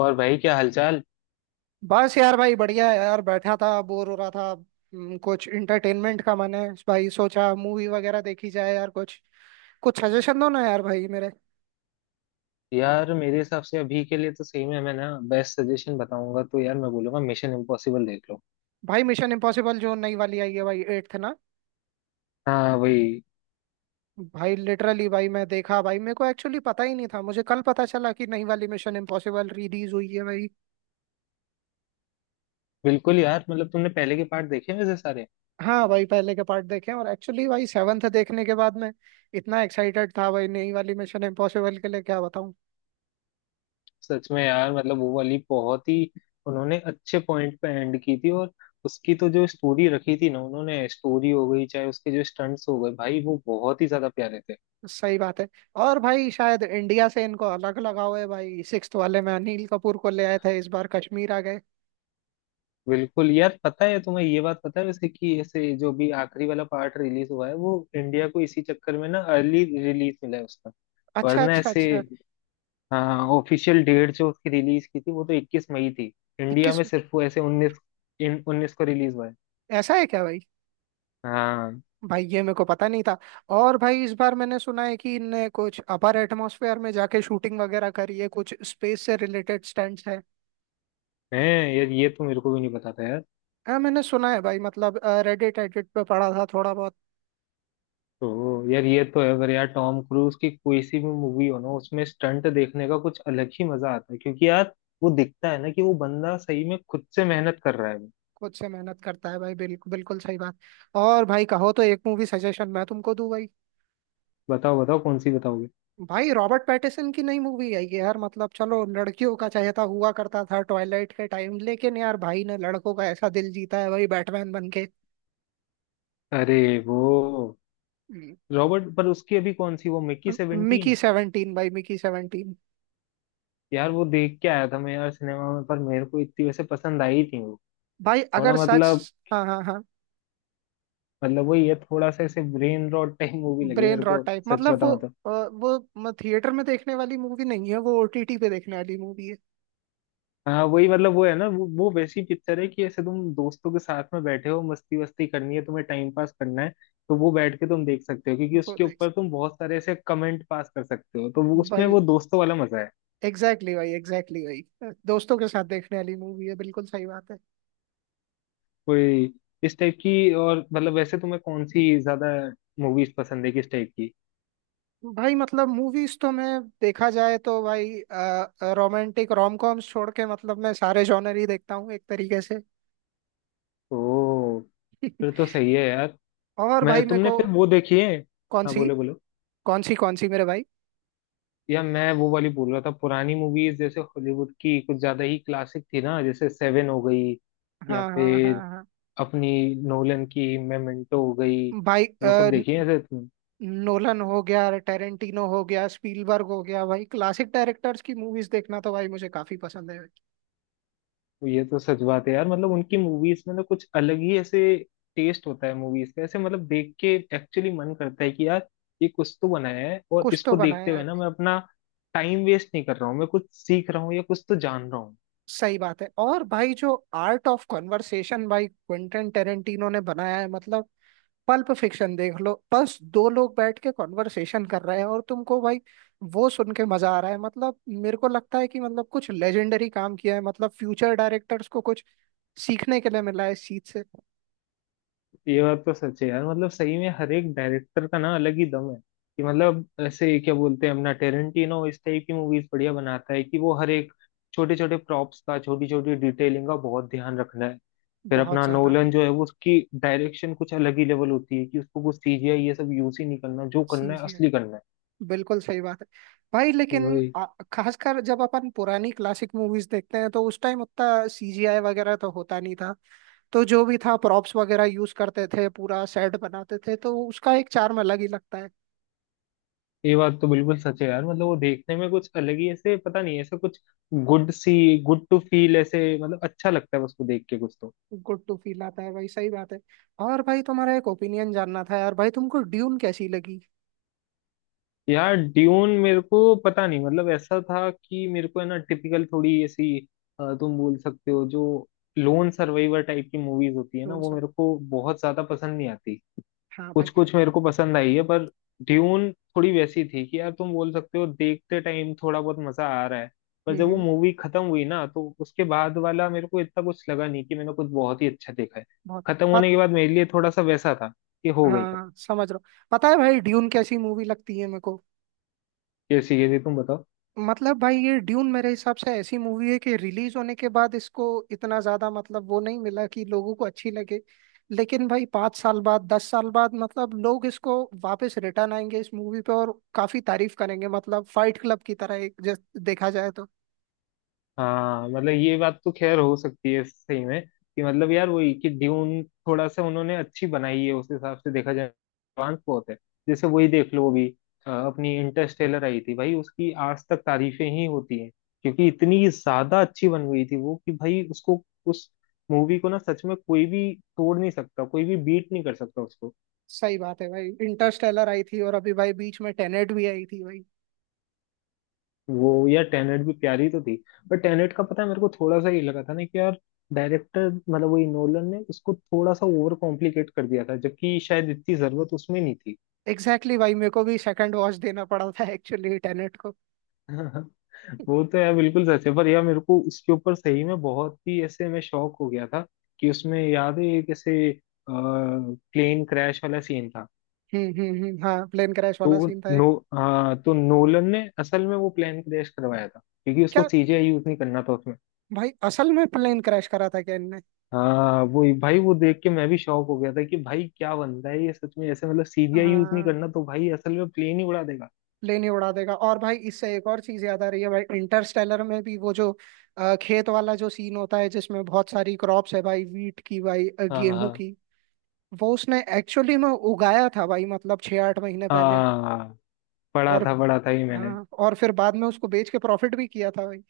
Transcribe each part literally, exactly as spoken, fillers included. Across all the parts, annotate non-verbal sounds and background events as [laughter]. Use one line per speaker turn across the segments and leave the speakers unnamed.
और भाई क्या हालचाल।
बस यार भाई बढ़िया है यार। बैठा था बोर हो रहा था हम्म, कुछ इंटरटेनमेंट का मैंने भाई सोचा मूवी वगैरह देखी जाए यार। कुछ कुछ सजेशन दो ना यार भाई मेरे।
यार मेरे हिसाब से अभी के लिए तो सही में मैं ना बेस्ट सजेशन बताऊंगा तो यार मैं बोलूंगा मिशन इम्पॉसिबल देख लो।
भाई मिशन इम्पॉसिबल जो नई वाली आई है भाई एट्थ ना।
हाँ वही।
भाई लिटरली भाई मैं देखा भाई, मेरे को एक्चुअली पता ही नहीं था, मुझे कल पता चला कि नई वाली मिशन इम्पॉसिबल रिलीज हुई है भाई।
बिल्कुल यार, मतलब तुमने पहले के पार्ट देखे वैसे सारे?
हाँ भाई पहले के पार्ट देखे हैं, और एक्चुअली भाई सेवन्थ देखने के बाद में इतना एक्साइटेड था भाई नई वाली मिशन इम्पॉसिबल के लिए, क्या बताऊं।
सच में यार, मतलब वो वाली बहुत ही उन्होंने अच्छे पॉइंट पे एंड की थी। और उसकी तो जो स्टोरी रखी थी ना उन्होंने, स्टोरी हो गई चाहे उसके जो स्टंट्स हो गए भाई वो बहुत ही ज्यादा प्यारे थे।
सही बात है। और भाई शायद इंडिया से इनको अलग लगाव है भाई, सिक्स्थ वाले में अनिल कपूर को ले आए थे, इस बार कश्मीर आ गए।
बिल्कुल यार, पता है तुम्हें ये बात पता है वैसे कि ऐसे जो भी आखिरी वाला पार्ट रिलीज हुआ है वो इंडिया को इसी चक्कर में ना अर्ली रिलीज मिला है उसका।
अच्छा,
वरना
अच्छा,
ऐसे
अच्छा।
हाँ, ऑफिशियल डेट जो उसकी रिलीज की थी वो तो इक्कीस मई थी। इंडिया
इक्कीस।
में सिर्फ वो ऐसे उन्नीस, इन उन्नीस को रिलीज हुआ है।
ऐसा है क्या भाई।
हाँ।
भाई ये मेरे को पता नहीं था। और भाई इस बार मैंने सुना है कि इनने कुछ अपर एटमॉस्फेयर में जाके शूटिंग वगैरह करी है, कुछ स्पेस से रिलेटेड स्टंट्स है।
है। यार ये तो मेरे को भी नहीं पता था यार।
हाँ मैंने सुना है भाई, मतलब रेडिट एडिट पे पढ़ा था थोड़ा बहुत।
तो यार ये तो है, अगर यार टॉम क्रूज की कोई सी भी मूवी हो ना उसमें स्टंट देखने का कुछ अलग ही मजा आता है, क्योंकि यार वो दिखता है ना कि वो बंदा सही में खुद से मेहनत कर रहा है।
खुद से मेहनत करता है भाई, बिल्कुल बिल्कुल सही बात। और भाई कहो तो एक मूवी सजेशन मैं तुमको दूं भाई।
बताओ बताओ कौन सी बताओगे।
भाई रॉबर्ट पैटिसन की नई मूवी आई है यार, मतलब चलो लड़कियों का चहेता हुआ करता था ट्वाइलाइट के टाइम, लेकिन यार भाई ने लड़कों का ऐसा दिल जीता है भाई बैटमैन बन के।
अरे वो
हम्म,
रॉबर्ट पर उसकी अभी कौन सी वो मिक्की
मिकी
सेवेंटीन?
सेवनटीन भाई, मिकी सेवनटीन।
यार वो देख के आया था मैं यार सिनेमा में, पर मेरे को इतनी वैसे पसंद आई थी वो,
भाई
थोड़ा
अगर सच।
मतलब,
हाँ, हाँ, हाँ।
मतलब वही है, थोड़ा सा ऐसे ब्रेन रॉट टाइप मूवी लगी
ब्रेन
मेरे को,
रॉट टाइप
सच
मतलब वो।
बताऊं तो।
अ, वो थिएटर में देखने वाली मूवी नहीं है, वो ओटीटी पे देखने वाली मूवी है।
हाँ वही, मतलब वो है ना, वो वो वैसी पिक्चर है कि ऐसे तुम दोस्तों के साथ में बैठे हो, मस्ती वस्ती करनी है, तुम्हें टाइम पास करना है, तो वो बैठ के तुम देख सकते हो, क्योंकि
वो
उसके
देख
ऊपर तुम बहुत सारे ऐसे कमेंट पास कर सकते हो, तो वो उसमें
भाई
वो दोस्तों वाला मजा है।
एग्जैक्टली exactly भाई एग्जैक्टली exactly भाई दोस्तों के साथ देखने वाली मूवी है, बिल्कुल सही बात है।
कोई इस टाइप की, और मतलब वैसे तुम्हें कौन सी ज्यादा मूवीज पसंद है किस टाइप की?
भाई मतलब मूवीज तो मैं, देखा जाए तो भाई रोमांटिक रोम कॉम्स छोड़ के मतलब मैं सारे जॉनर ही देखता हूँ एक तरीके से।
ओ, फिर
[laughs]
तो सही है यार।
और
मैं
भाई मेरे
तुमने
को।
फिर वो देखी है?
कौन
हाँ
सी।
बोलो बोलो।
कौन सी कौन सी मेरे भाई।
या मैं वो वाली बोल रहा था, पुरानी मूवीज जैसे हॉलीवुड की कुछ ज्यादा ही क्लासिक थी ना, जैसे सेवन हो गई या
हाँ, हाँ, हाँ,
फिर
हाँ।
अपनी नोलन की मेमेंटो हो गई,
भाई
वो सब
अ,
देखी है
न-
ऐसे?
नोलन हो गया, टेरेंटिनो हो गया, स्पीलबर्ग हो गया, भाई क्लासिक डायरेक्टर्स की मूवीज देखना तो भाई मुझे काफी पसंद है।
ये तो सच बात है यार, मतलब उनकी मूवीज में ना कुछ अलग ही ऐसे टेस्ट होता है मूवीज का, ऐसे मतलब देख के एक्चुअली मन करता है कि यार ये कुछ तो बनाया है, और
कुछ तो
इसको देखते
बनाया
हुए
है।
ना मैं अपना टाइम वेस्ट नहीं कर रहा हूँ, मैं कुछ सीख रहा हूँ या कुछ तो जान रहा हूँ।
सही बात है। और भाई जो आर्ट ऑफ कॉन्वर्सेशन भाई क्विंटन टेरेंटिनो ने बनाया है, मतलब पल्प फिक्शन देख लो, बस दो लोग बैठ के कॉन्वर्सेशन कर रहे हैं और तुमको भाई वो सुन के मजा आ रहा है। मतलब मेरे को लगता है कि मतलब कुछ लेजेंडरी काम किया है, मतलब फ्यूचर डायरेक्टर्स को कुछ सीखने के लिए मिला है इस चीज से।
ये बात तो सच है यार, मतलब सही में हर एक डायरेक्टर का ना अलग ही दम है। कि मतलब ऐसे क्या बोलते हैं, अपना टेरेंटिनो इस टाइप की मूवीज बढ़िया बनाता है कि वो हर एक छोटे छोटे प्रॉप्स का, छोटी छोटी डिटेलिंग का बहुत ध्यान रखना है। फिर
बहुत
अपना
ज्यादा
नोलन जो है, वो उसकी डायरेक्शन कुछ अलग ही लेवल होती है कि उसको कुछ सीजीआई ये सब यूज ही नहीं करना, जो करना
चीज
है
है।
असली करना है।
बिल्कुल सही बात है। भाई लेकिन
वही
आ- खासकर जब अपन पुरानी क्लासिक मूवीज देखते हैं तो उस टाइम उतना सीजीआई वगैरह तो होता नहीं था, तो जो भी था प्रॉप्स वगैरह यूज करते थे, पूरा सेट बनाते थे, तो उसका एक charm अलग ही लगता है।
ये बात तो बिल्कुल सच है यार, मतलब वो देखने में कुछ अलग ही ऐसे पता नहीं ऐसे कुछ गुड सी गुड टू फील, ऐसे मतलब अच्छा लगता है उसको देख के कुछ तो।
गुड टू फील आता है भाई, सही बात है। और भाई तुम्हारा एक ओपिनियन जानना था यार, भाई तुमको ड्यून कैसी लगी।
यार ड्यून मेरे को पता नहीं, मतलब ऐसा था कि मेरे को है ना टिपिकल थोड़ी ऐसी अ, तुम बोल सकते हो जो लोन सर्वाइवर टाइप की मूवीज होती है ना
ड्यून
वो
सब।
मेरे को बहुत ज्यादा पसंद नहीं आती।
हाँ भाई।
कुछ कुछ मेरे को पसंद आई है, पर ड्यून थोड़ी वैसी थी कि यार तुम बोल सकते हो देखते टाइम थोड़ा बहुत मजा आ रहा है, पर
हम्म,
जब वो
हम्म।
मूवी खत्म हुई ना तो उसके बाद वाला मेरे को इतना कुछ लगा नहीं कि मैंने कुछ बहुत ही अच्छा देखा है।
बहुत।
खत्म होने
पत।
के बाद मेरे लिए थोड़ा सा वैसा था कि हो गई खत्म।
हाँ समझ रहा हूँ, पता है भाई ड्यून कैसी मूवी लगती है मेरे को।
जैसे ये तुम बताओ।
मतलब भाई ये ड्यून मेरे हिसाब से ऐसी मूवी है कि रिलीज होने के बाद इसको इतना ज्यादा मतलब वो नहीं मिला कि लोगों को अच्छी लगे, लेकिन भाई पाँच साल बाद, दस साल बाद मतलब लोग इसको वापस रिटर्न आएंगे इस मूवी पे और काफी तारीफ करेंगे, मतलब फाइट क्लब की तरह एक जैसे देखा जाए तो।
हाँ मतलब ये बात तो खैर हो सकती है सही में, कि मतलब यार वही कि ड्यून थोड़ा सा उन्होंने अच्छी बनाई है, उस हिसाब से देखा जाए एडवांस बहुत है। जैसे वही देख लो अभी अ, अपनी इंटरस्टेलर आई थी भाई, उसकी आज तक तारीफें ही होती हैं। क्योंकि इतनी ज्यादा अच्छी बन गई थी वो कि भाई उसको, उस मूवी को ना, सच में कोई भी तोड़ नहीं सकता, कोई भी बीट नहीं कर सकता उसको।
सही बात है भाई। इंटरस्टेलर आई थी और अभी भाई बीच में टेनेट भी आई थी भाई।
वो यार टेनेट भी प्यारी तो थी, पर टेनेट का पता है मेरे को थोड़ा सा ये लगा था ना कि यार डायरेक्टर, मतलब वही नोलन ने उसको थोड़ा सा ओवर कॉम्प्लिकेट कर दिया था, जबकि शायद इतनी जरूरत उसमें नहीं थी।
एग्जैक्टली exactly भाई, मेरे को भी सेकंड वॉच देना पड़ा था एक्चुअली टेनेट को।
[laughs] वो तो यार बिल्कुल सच है, पर यार मेरे को उसके ऊपर सही में बहुत ही ऐसे मैं शॉक हो गया था कि उसमें याद है एक ऐसे प्लेन क्रैश वाला सीन था।
हम्म, हम्म, हम्म, हाँ प्लेन क्रैश वाला
तो
सीन था एक।
नो अ, तो नोलन ने असल में वो प्लेन क्रैश करवाया था क्योंकि उसको
क्या।
सीजीआई यूज नहीं करना था।
भाई असल में प्लेन क्रैश करा था क्या इनने।
हाँ वो भाई वो देख के मैं भी शॉक हो गया था कि भाई क्या बनता है ये, सच में ऐसे मतलब सीजीआई यूज नहीं
हाँ।
करना तो भाई असल में प्लेन ही उड़ा देगा।
प्लेन ही उड़ा देगा, और भाई इससे एक और चीज याद आ रही है भाई, इंटरस्टेलर में भी वो जो अ, खेत वाला जो सीन होता है जिसमें बहुत सारी क्रॉप्स है भाई, वीट की भाई, अ,
हाँ
गेहूं
हाँ
की। वो उसने एक्चुअली में उगाया था भाई, मतलब छह आठ महीने पहले।
हाँ। पढ़ा
और।
था पढ़ा था ही मैंने।
हाँ, और फिर बाद में उसको बेच के प्रॉफिट भी किया था भाई।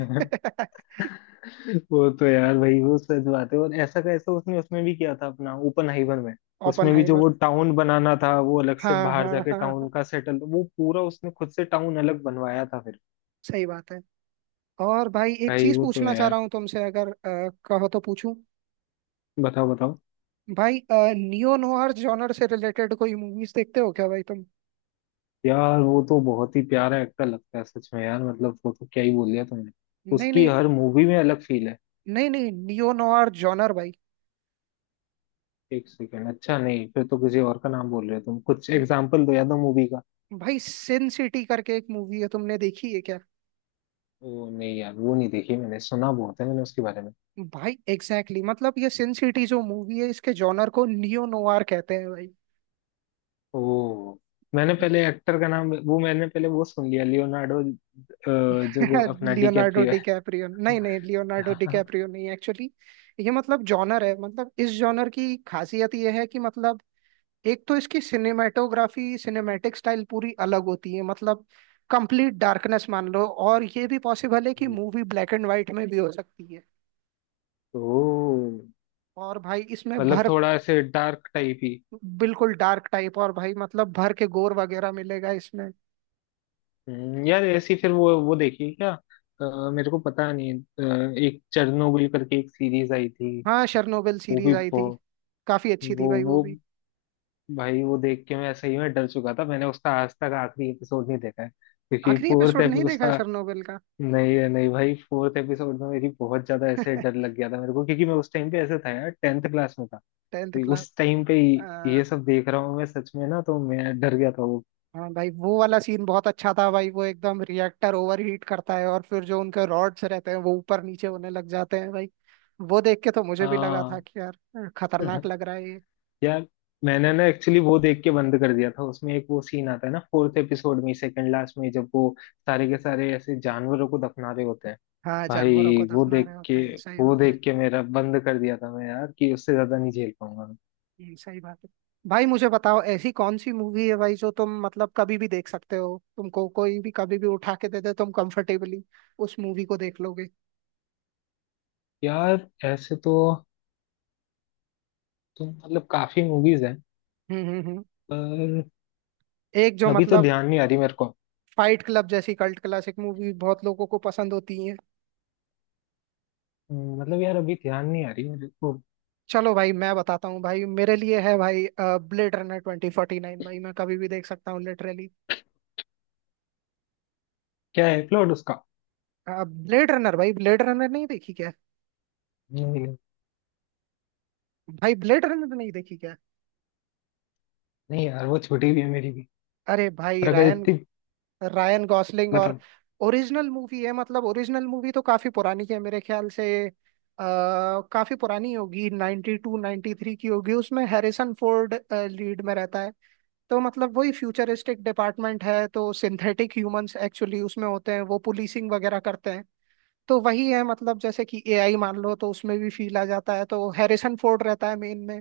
[laughs]
[laughs] वो तो यार भाई वो सच बात है, और ऐसा का ऐसा उसने उसमें भी किया था अपना ओपन हाइवर में। उसमें भी जो
ओपनहाइमर।
वो टाउन बनाना था वो अलग से
हाँ,
बाहर
हाँ,
जाके
हाँ, हाँ।
टाउन का सेटल वो पूरा उसने खुद से टाउन अलग बनवाया था फिर।
सही बात है। और भाई एक
भाई
चीज
वो तो
पूछना
है
चाह
यार,
रहा हूँ तुमसे, अगर अ, कहो तो पूछूं।
बताओ।
भाई नियो नोआर जॉनर से रिलेटेड कोई मूवीज देखते हो क्या भाई तुम।
यार वो तो बहुत ही प्यारा एक्टर लगता है, सच में यार मतलब वो तो क्या ही बोल दिया तुमने,
नहीं,
उसकी
नहीं।
हर मूवी में अलग फील है।
नहीं, नहीं, नियो नोआर जॉनर भाई।
एक सेकेंड, अच्छा नहीं, फिर तो किसी और का नाम बोल रहे हो तुम, कुछ
न-
एग्जाम्पल दो या दो मूवी का।
भाई सिन सिटी करके एक मूवी है, तुमने देखी है क्या।
ओ नहीं यार वो नहीं देखी, मैंने सुना बहुत है मैंने उसके बारे में।
भाई एग्जैक्टली exactly, मतलब ये सिन सिटी जो मूवी है इसके जॉनर को नियो नोआर कहते हैं भाई।
ओ, मैंने पहले एक्टर का नाम, वो मैंने पहले वो सुन लिया लियोनार्डो, जो
[laughs]
अपना
लियोनार्डो
डिकैप्रियो है।
डिकैप्रियो नहीं, नहीं, लियोनार्डो
[laughs]
डिकैप्रियो नहीं, एक्चुअली ये मतलब जॉनर है। मतलब इस जॉनर की खासियत ये है कि मतलब एक तो इसकी सिनेमेटोग्राफी सिनेमैटिक स्टाइल पूरी अलग होती है, मतलब कंप्लीट डार्कनेस मान लो, और ये भी पॉसिबल है कि मूवी ब्लैक एंड व्हाइट में भी हो सकती है।
तो
और भाई इसमें
मतलब
भर।
थोड़ा ऐसे डार्क टाइप ही।
बिल्कुल डार्क टाइप, और भाई मतलब भर के गोर वगैरह मिलेगा इसमें।
हम्म, यार ऐसी फिर वो वो देखी क्या? अ, मेरे को पता नहीं, अ, एक चेरनोबिल करके एक सीरीज आई थी।
हाँ, शर्नोबिल
वो
सीरीज
भी
आई थी,
बहु-
काफी अच्छी थी
वो
भाई
वो
वो भी।
भाई वो देख के मैं सही में डर चुका था, मैंने उसका आज तक आखिरी एपिसोड नहीं देखा है, क्योंकि
आखिरी
फोर्थ
एपिसोड नहीं
एपिसोड
देखा
उसका
शर्नोबिल का।
नहीं नहीं भाई फोर्थ एपिसोड में मेरी बहुत ज्यादा ऐसे डर
[laughs]
लग गया था मेरे को, क्योंकि मैं उस टाइम पे ऐसे था यार टेंथ क्लास में था।
टेंथ
भाई
क्लास
उस टाइम पे ये
आ,
ये सब देख रहा हूँ मैं सच में ना, तो मैं डर गया था वो।
हाँ भाई वो वाला सीन बहुत अच्छा था भाई, वो एकदम रिएक्टर ओवरहीट करता है और फिर जो उनके रॉड्स रहते हैं वो ऊपर नीचे होने लग जाते हैं भाई। वो देख के तो मुझे भी लगा था
हाँ।
कि यार अ, खतरनाक
[laughs]
लग रहा है ये।
यार मैंने ना एक्चुअली वो देख के बंद कर दिया था, उसमें एक वो सीन आता है ना फोर्थ एपिसोड में सेकंड लास्ट में जब वो सारे के सारे ऐसे जानवरों को दफना रहे होते हैं।
हाँ, जानवरों को
भाई वो
दफना
देख
रहे होते
के
हैं, सही
वो
बात है।
देख के मेरा बंद कर दिया था मैं यार कि उससे ज्यादा नहीं झेल पाऊंगा मैं।
ये सही बात है। भाई मुझे बताओ ऐसी कौन सी मूवी है भाई जो तुम मतलब कभी भी देख सकते हो, तुमको कोई भी कभी भी उठा के दे दे तुम कंफर्टेबली उस मूवी को देख लोगे।
यार ऐसे तो तुम मतलब काफी मूवीज हैं,
हम्म, हम्म, हम्म।
पर
एक जो
अभी तो
मतलब
ध्यान नहीं आ रही मेरे को।
फाइट क्लब जैसी कल्ट क्लासिक मूवी बहुत लोगों को पसंद होती है।
हम्म, मतलब यार अभी ध्यान नहीं आ रही मेरे को।
चलो भाई मैं बताता हूँ भाई, मेरे लिए है भाई blade runner twenty forty nine, भाई मैं कभी भी देख सकता हूँ लिटरली।
क्या है प्लॉट उसका?
ब्लेड रनर, भाई ब्लेड रनर नहीं देखी क्या।
नहीं नहीं।
भाई ब्लेड रनर नहीं देखी क्या।
नहीं यार वो छोटी भी है मेरी भी,
अरे भाई
पर अगर
रायन,
इतनी
रायन गॉसलिंग, और
बताओ।
ओरिजिनल मूवी है, मतलब ओरिजिनल मूवी तो काफी पुरानी है मेरे ख्याल से, आ, काफी पुरानी होगी 92 टू नाइन्टी थ्री की होगी, उसमें हैरिसन फोर्ड लीड में रहता है। तो मतलब वही फ्यूचरिस्टिक डिपार्टमेंट है, तो सिंथेटिक ह्यूमंस एक्चुअली उसमें होते हैं, वो पुलिसिंग वगैरह करते हैं। तो वही है मतलब जैसे कि एआई मान लो, तो उसमें भी फील आ जाता है, तो हैरिसन फोर्ड रहता है मेन में।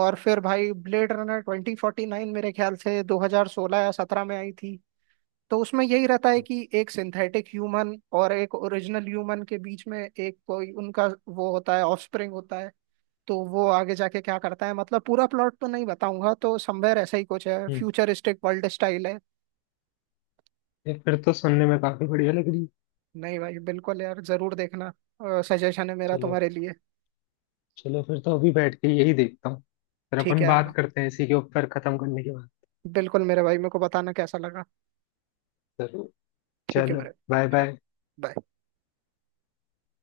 और फिर भाई blade runner twenty forty nine मेरे ख्याल से दो हज़ार सोलह या सत्रह में आई थी। तो उसमें यही रहता है कि एक सिंथेटिक ह्यूमन और एक ओरिजिनल ह्यूमन के बीच में एक कोई उनका वो होता है, ऑफस्प्रिंग होता है। तो वो आगे जाके क्या करता है, मतलब पूरा प्लॉट तो नहीं बताऊंगा, तो समवेयर ऐसा ही कुछ है,
हम्म।
फ्यूचरिस्टिक वर्ल्ड स्टाइल है।
ये फिर तो सुनने में काफी बढ़िया लग रही है।
नहीं भाई बिल्कुल यार, जरूर देखना, सजेशन है मेरा
चलो,
तुम्हारे लिए।
चलो फिर तो अभी बैठ के यही देखता हूँ, फिर
ठीक
अपन
है यार।
बात करते हैं इसी के ऊपर खत्म करने के बाद।
बिल्कुल मेरे भाई, मेरे को बताना कैसा लगा।
जरूर।
ठीक है
चलो,
मेरे
बाय
भाई। हाँ
बाय।
bye.